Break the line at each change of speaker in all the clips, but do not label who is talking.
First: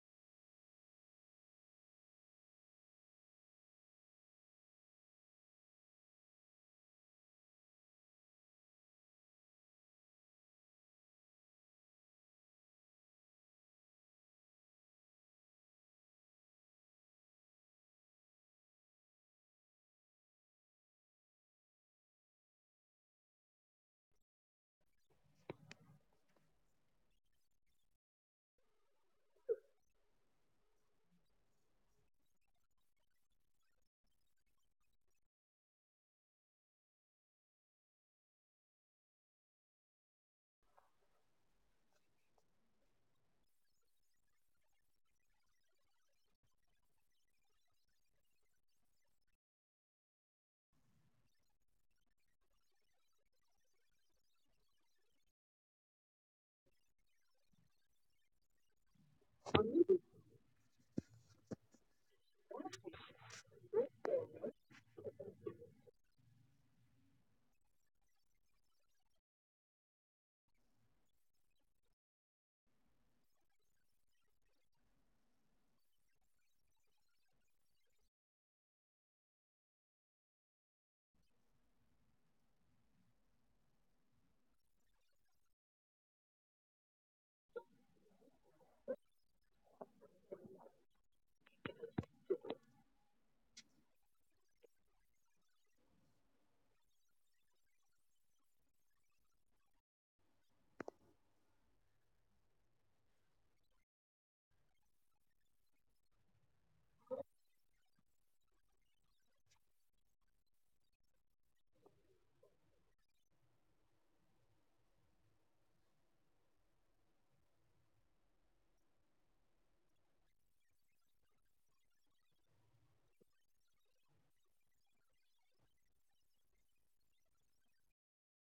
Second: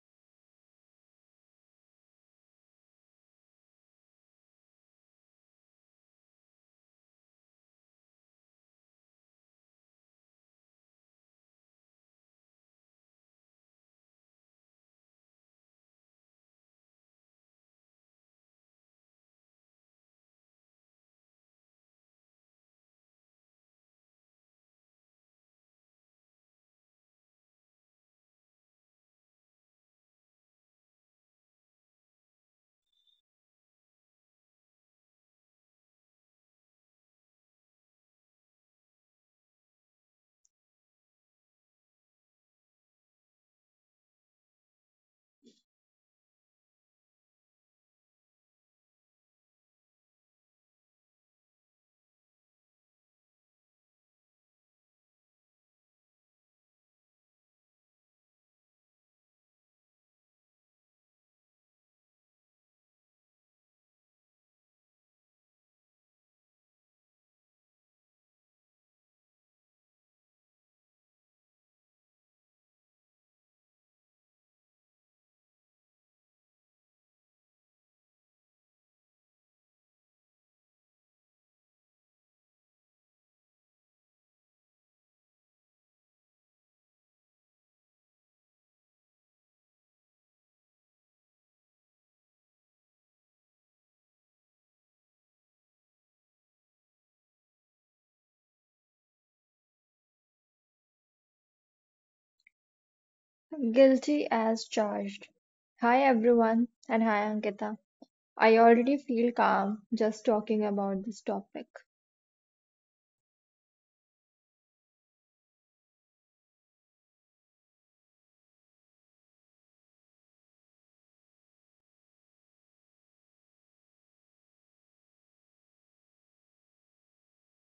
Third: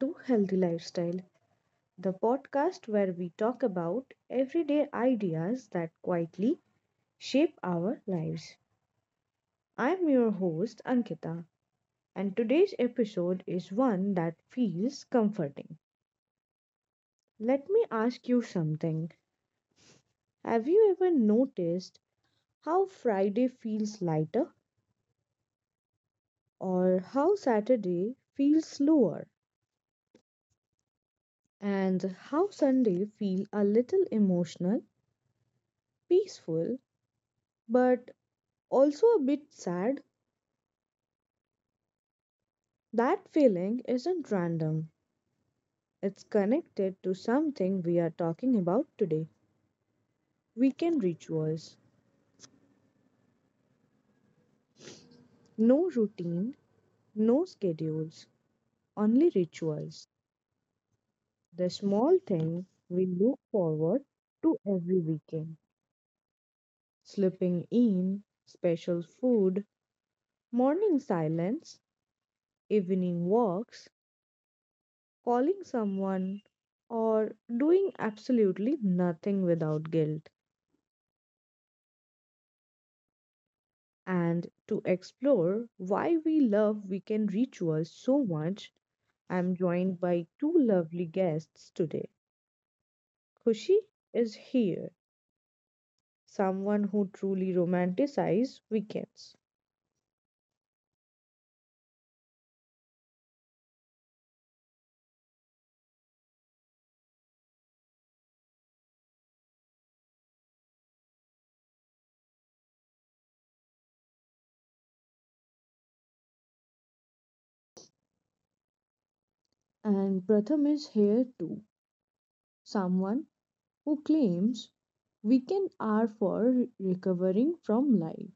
to Healthy Lifestyle, the podcast where we talk about everyday ideas that quietly shape our lives. I'm your host, Ankita, and today's episode is one that feels comforting. Let me ask you something. Have you ever noticed how Friday feels lighter, or how Saturday feels slower, and how Sunday feels a little emotional? Peaceful, but also a bit sad. That feeling isn't random, it's connected to something we are talking about today: weekend rituals. No routine, no schedules, only rituals. The small thing we look forward to every weekend, slipping in special food, morning silence, evening walks, calling someone, or doing absolutely nothing without guilt. And to explore why we love weekend rituals so much, I'm joined by two lovely guests today. Kushi is here, someone who truly romanticizes weekends.
Guilty as charged. Hi everyone, and hi Ankita. I already feel calm just talking about this topic.
And Pratham is here too, someone who claims weekend are for recovering from life.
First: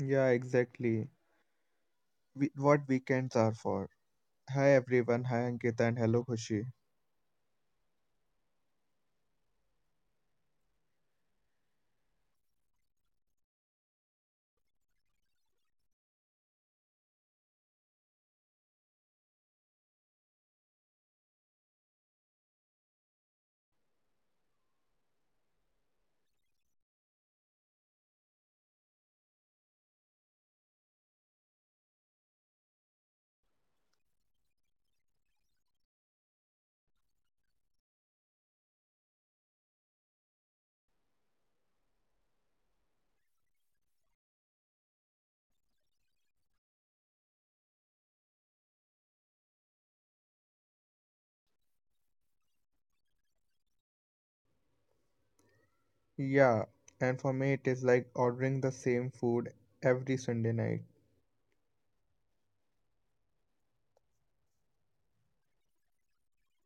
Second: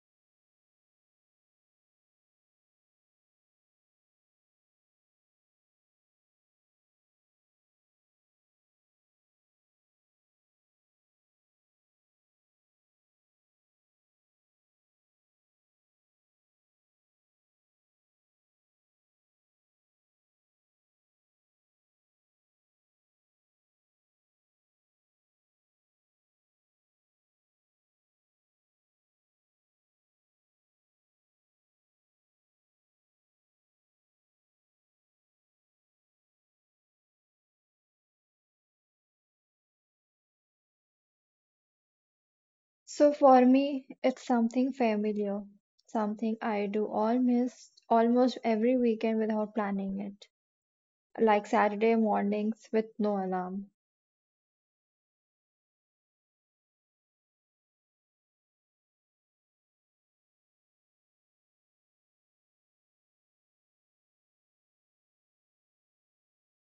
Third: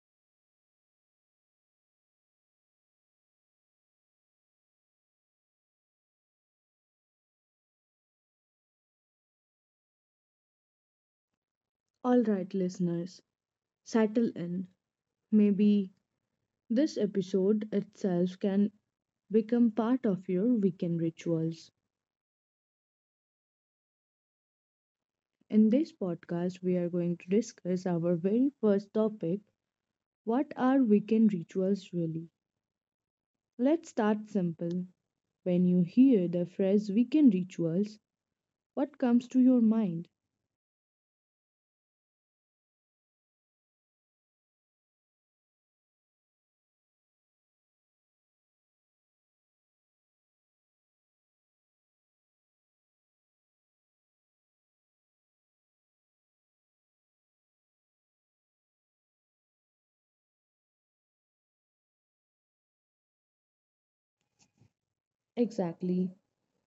Yeah, exactly. We, what weekends are for. Hi everyone, hi Ankita and hello Khushi.
All right, listeners, settle in. Maybe this episode itself can become part of your weekend rituals. In this podcast, we are going to discuss our very first topic: what are weekend rituals really? Let's start simple. When you hear the phrase weekend rituals, what comes to your mind?
So for me, it's something familiar, something I do almost every weekend without planning it, like Saturday mornings with no alarm.
Yeah, and for me it is like ordering the same food every Sunday night.
Exactly.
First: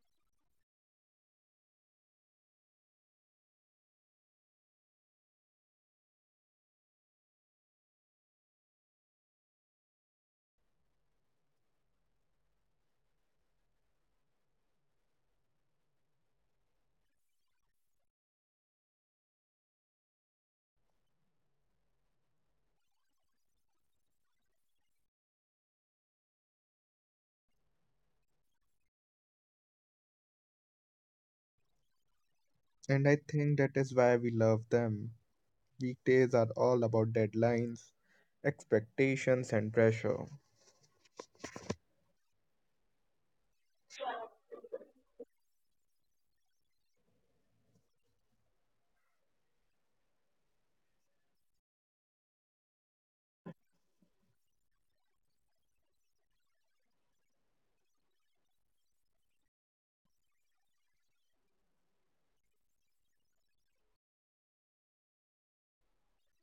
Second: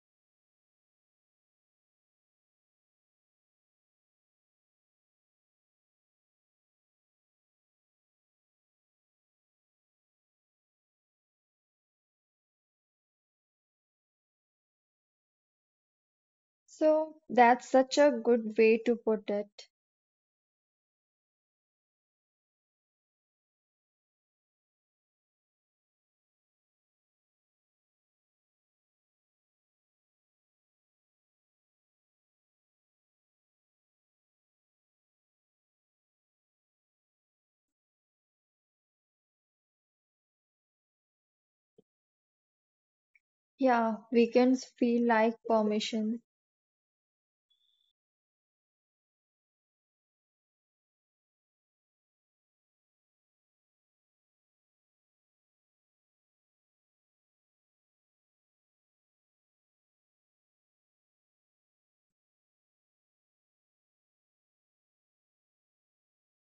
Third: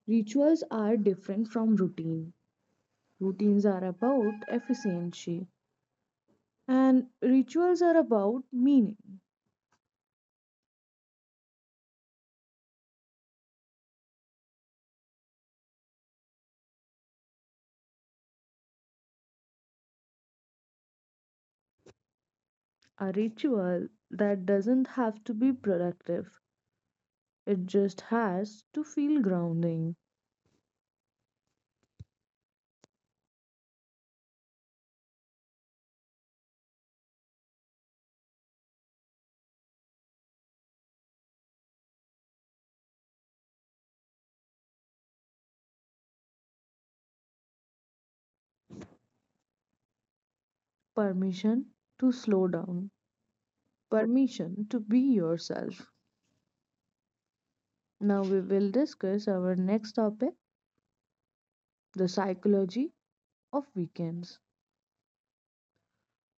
Rituals are different from routine. Routines are about efficiency, and rituals are about meaning.
So that's such a good way to put it.
A ritual that doesn't have to be productive, it just has to feel grounding.
And I think that is why we love them. Weekdays are all about deadlines, expectations and pressure.
Yeah, weekends feel like permission.
Permission to slow down, permission to be yourself. Now we will discuss our next topic: the psychology of weekends.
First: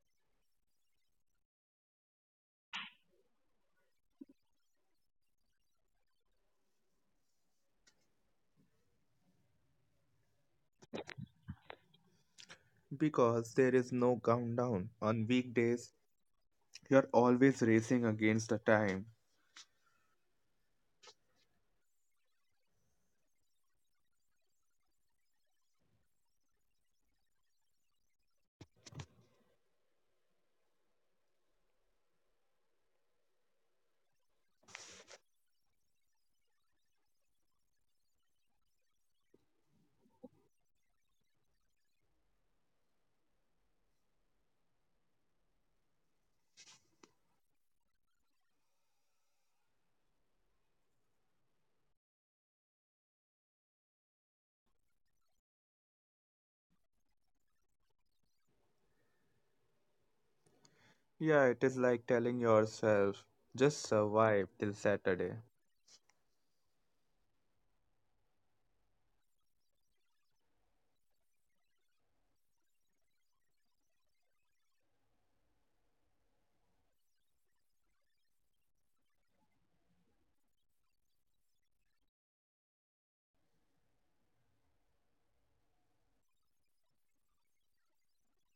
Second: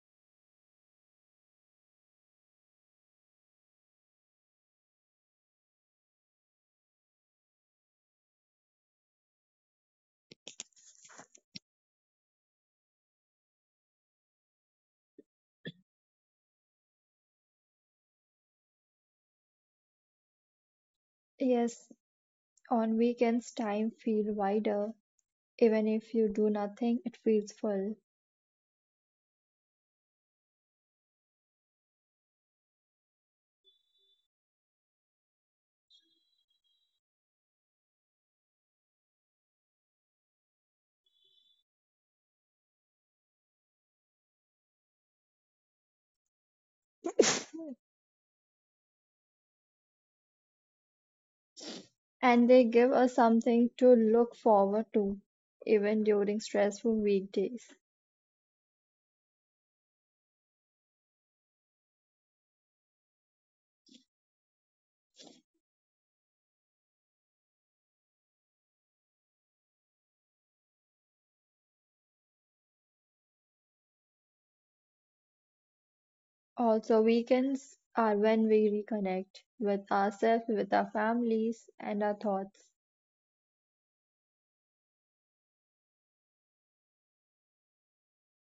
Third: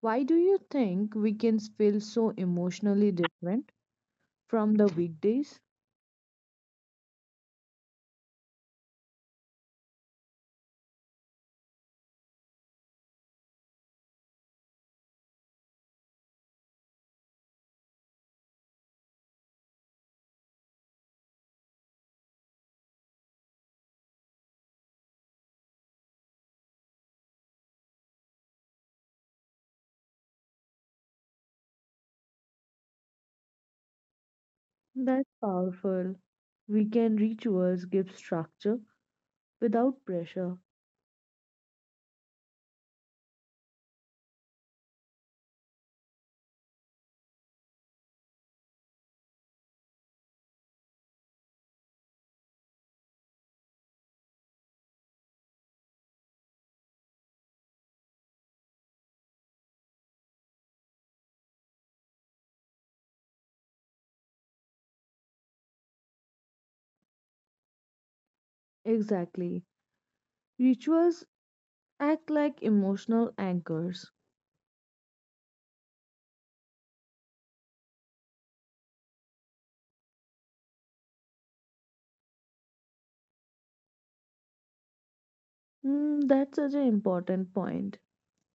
Why do you think weekends feel so emotionally different from the weekdays?
Because there is no countdown. On weekdays, you're always racing against the time.
Yes, on weekends time feel wider. Even if you do nothing, it feels full.
That's powerful. Weekend rituals give structure without pressure.
And they give us something to look forward to, even during stressful weekdays.
Yeah, it is like telling yourself, just survive till Saturday.
Exactly. Rituals act like emotional anchors.
Also, weekends are when we reconnect with ourselves, with our families, and our thoughts.
Mm, that's such an important point.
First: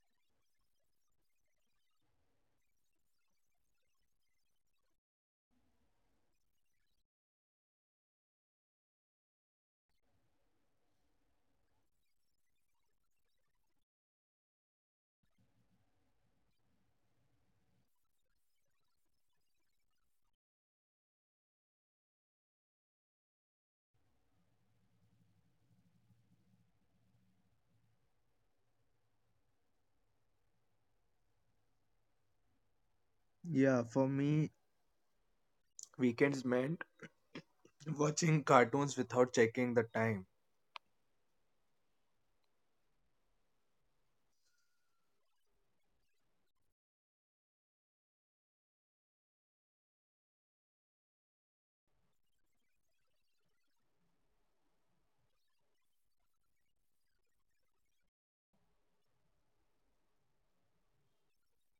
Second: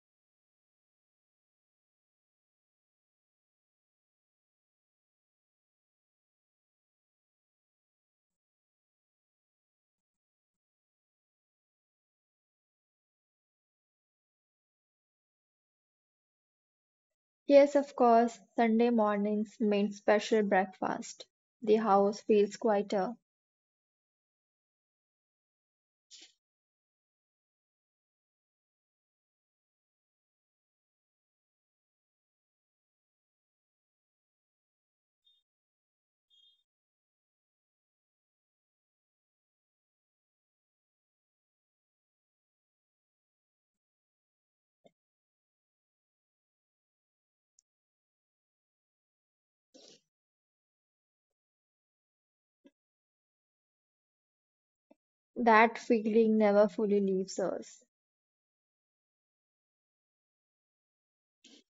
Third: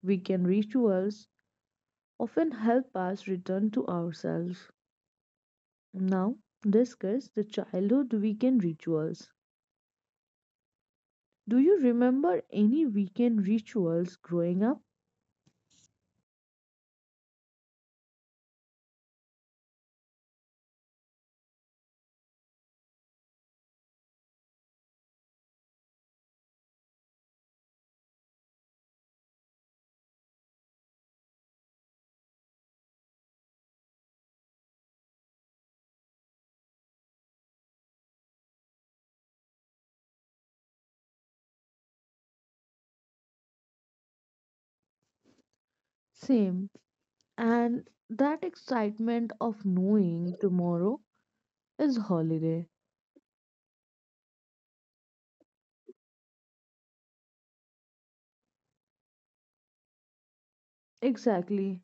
Weekend rituals often help us return to ourselves. Now, discuss the childhood weekend rituals. Do you remember any weekend rituals growing up?
Yes, of course, Sunday mornings mean special breakfast. The house feels quieter.
Yeah, for me weekends meant watching cartoons without checking the time.
Same. And that excitement of knowing tomorrow is holiday.
That feeling never fully leaves us.
Exactly.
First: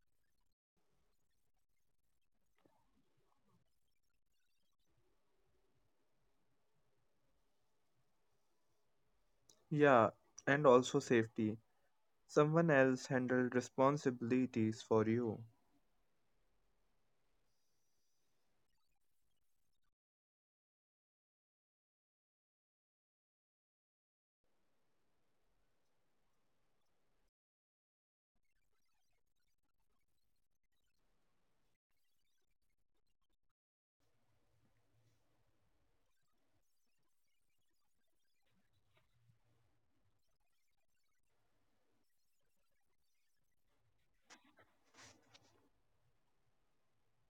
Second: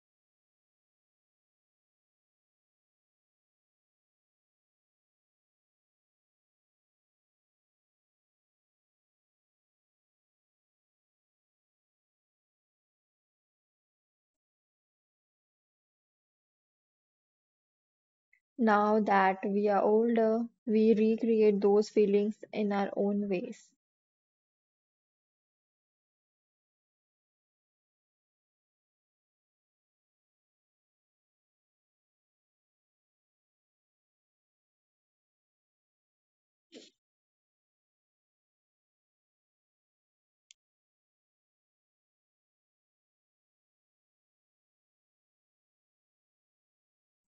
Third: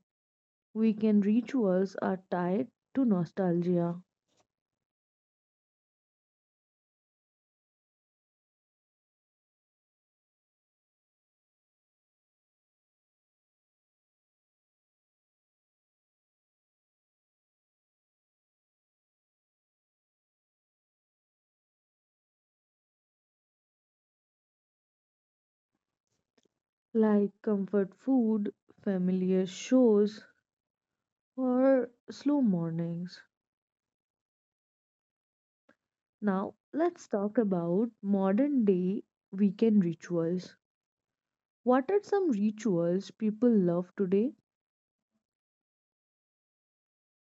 Weekend rituals are tied to nostalgia,
Yeah, and also safety. Someone else handled responsibilities for you.
Now that we are older, we recreate those feelings in our own ways.
like comfort food, familiar shows, or slow mornings. Now, let's talk about modern day weekend rituals. What are some rituals people love today?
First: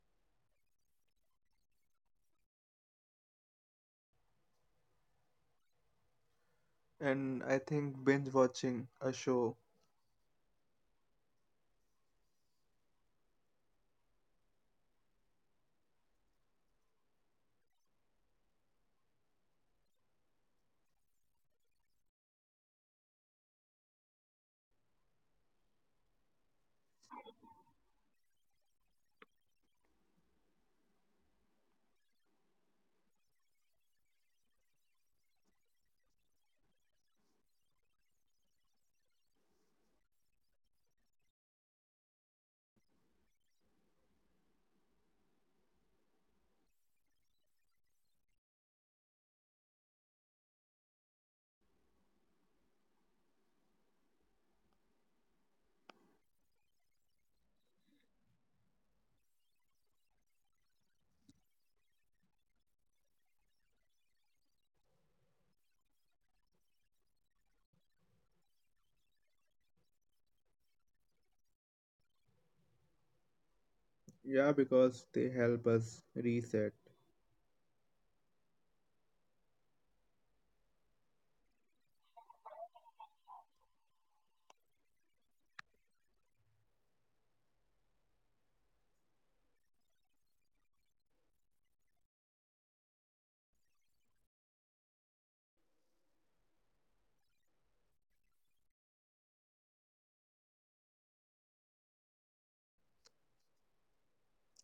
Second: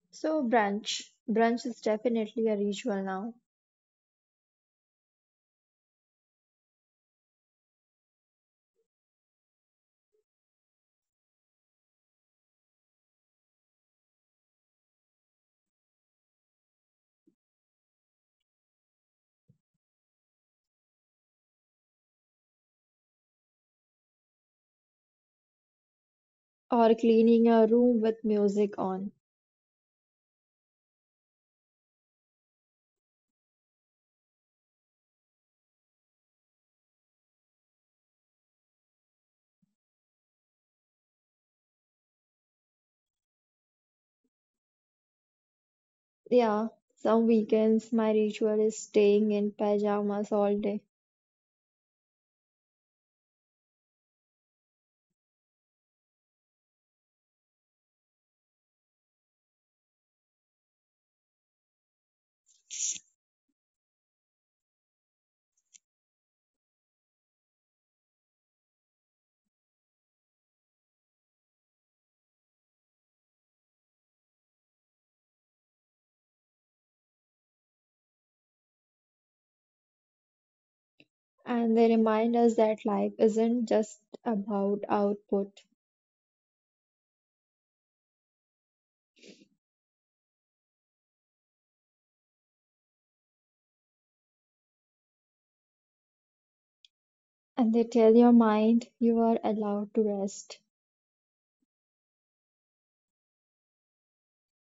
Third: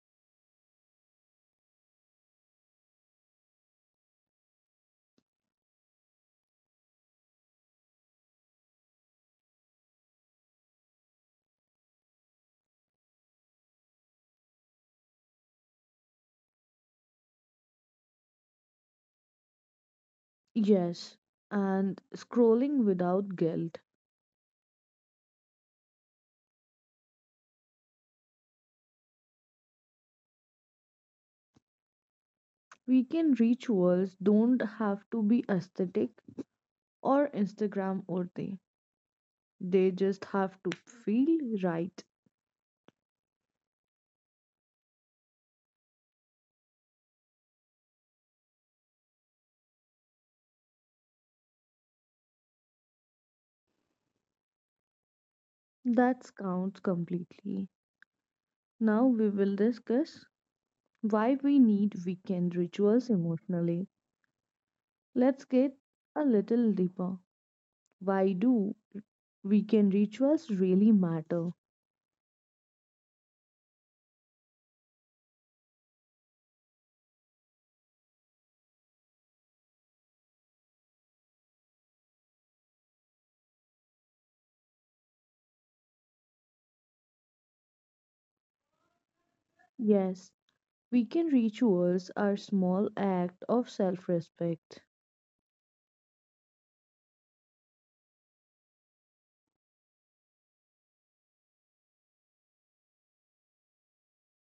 So brunch is definitely a ritual now,
And I think binge watching a show.
Yes, and scrolling without guilt.
or cleaning a room with music on.
Weekend rituals don't have to be aesthetic or Instagram worthy. They just have to feel right.
Yeah, some weekends my ritual is staying in pajamas all day,
That counts completely. Now we will discuss why we need weekend rituals emotionally. Let's get a little deeper. Why do weekend rituals really matter?
Yeah, because they help us reset.
and they remind us that life isn't just about output,
Yes, weekend rituals are small act of self-respect.
and they tell your mind you are allowed to rest.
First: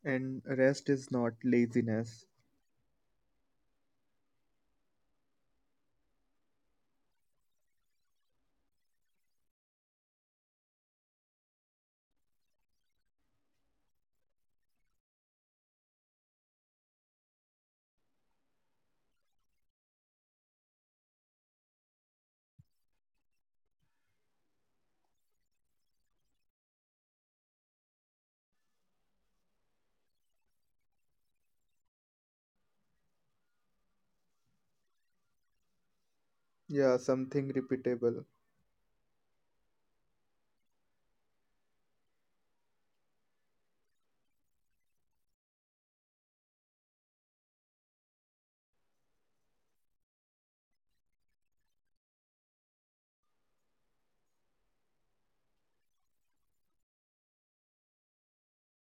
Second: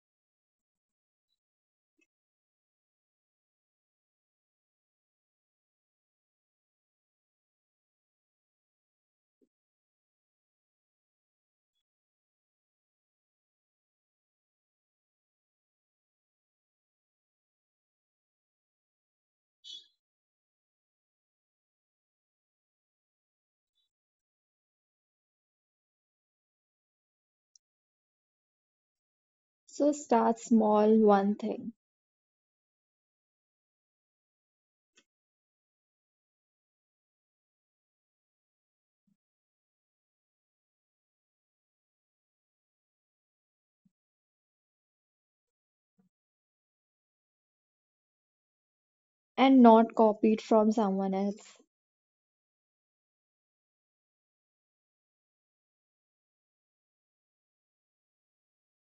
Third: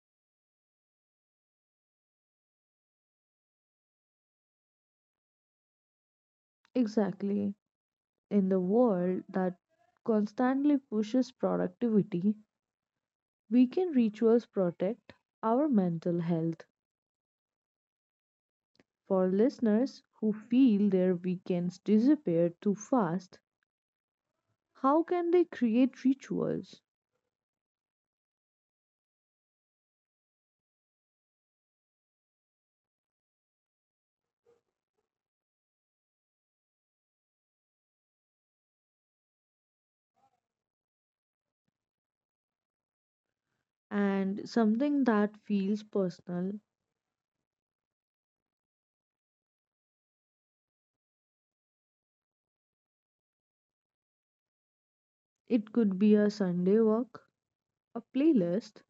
And rest is not laziness.
Exactly. In the world that constantly pushes productivity, weekend rituals protect our mental health. For listeners who feel their weekends disappear too fast, how can they create rituals?
So start small, one thing,
Yeah, something repeatable.
And something that feels personal.
and not copy it from someone else.
It could be a Sunday walk, a playlist,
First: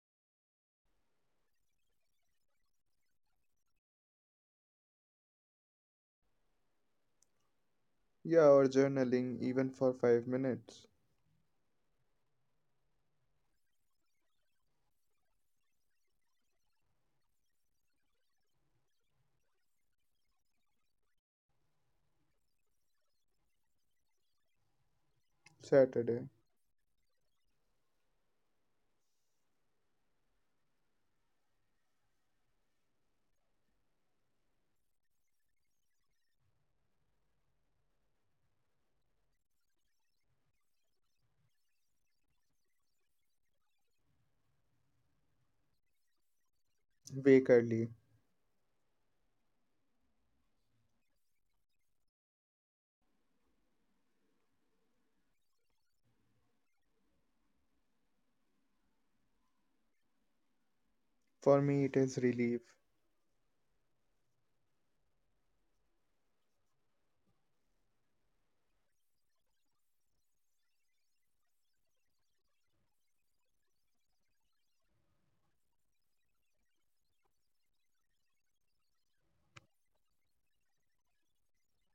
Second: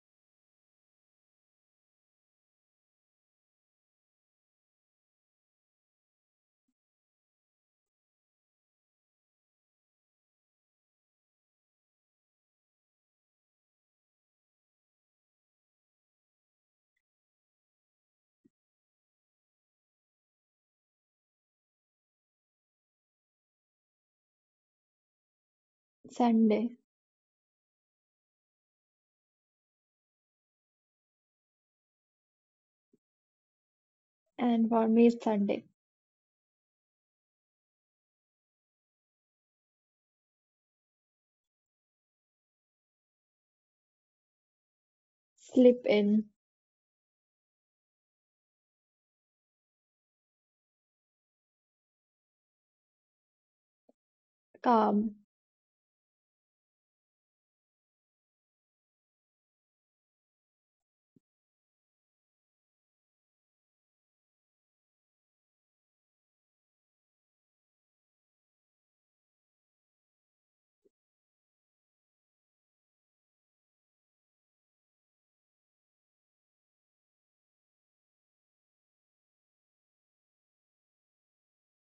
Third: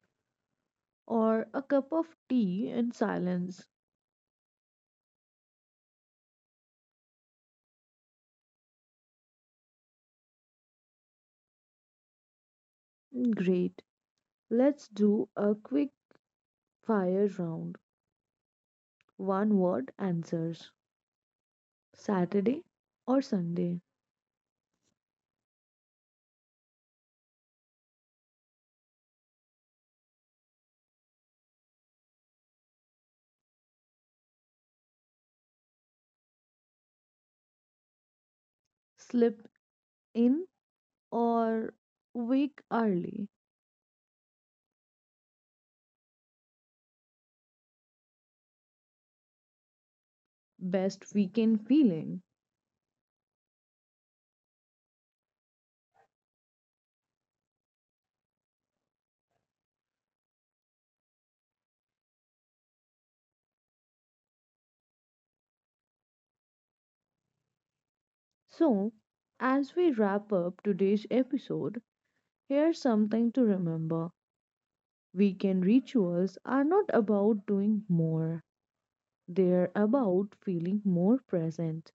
or a cup of tea in silence.
Yeah, or journaling even for 5 minutes.
Great. Let's do a quick fire round. One word answers. Saturday or Sunday?
Saturday.
Sunday, and for me, it's Sunday.
Slip in or wake early?
Slip in,
Wake early.
Best weekend feeling.
calm.
For me, it is relief.
So, as we wrap up today's episode, here's something to remember. Weekend rituals are not about doing more, they're about feeling more present.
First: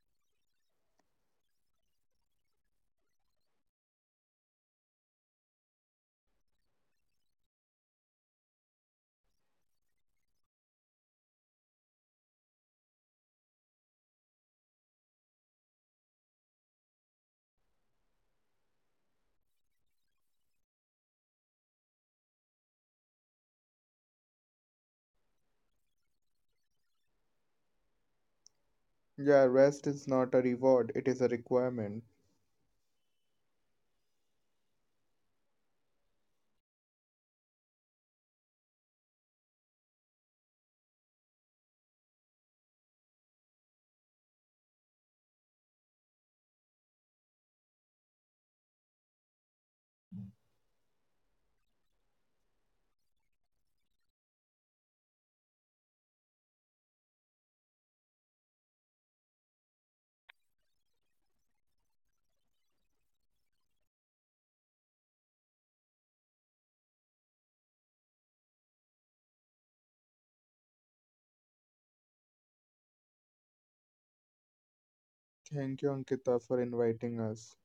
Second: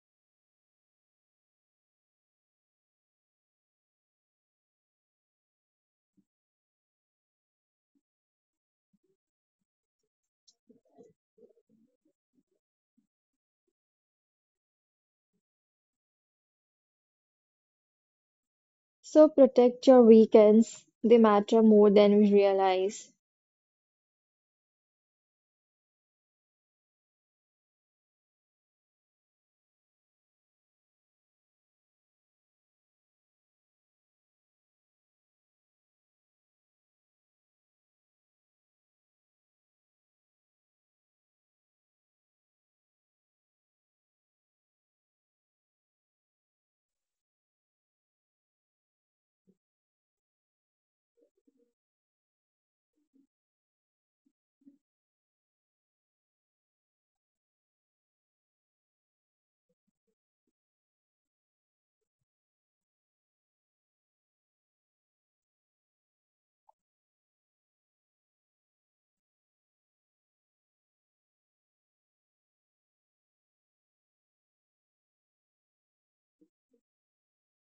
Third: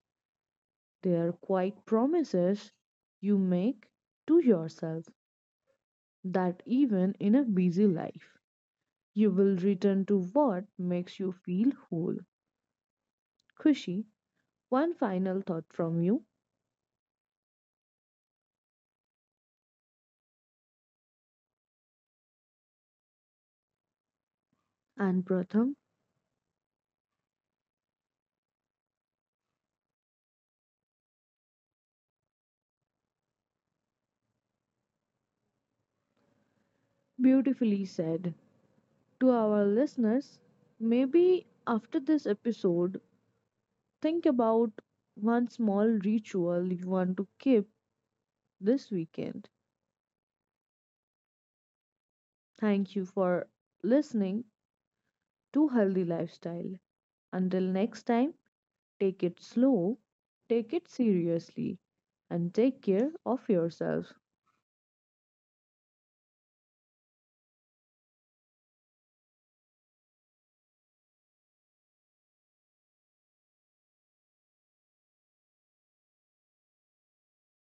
They're quite promises you make to yourself that even in a busy life, you will return to what makes you feel whole. Kushi, one final thought from you.
So protect your weekends, they matter more than we realize.
And Pratham,
Yeah, rest is not a reward, it is a requirement.
beautifully said. To our listeners, maybe after this episode, think about one small ritual you want to keep this weekend. Thank you for listening to Healthy Lifestyle. Until next time, take it slow, take it seriously, and take care of yourself.
Thank you, Ankita, for inviting us.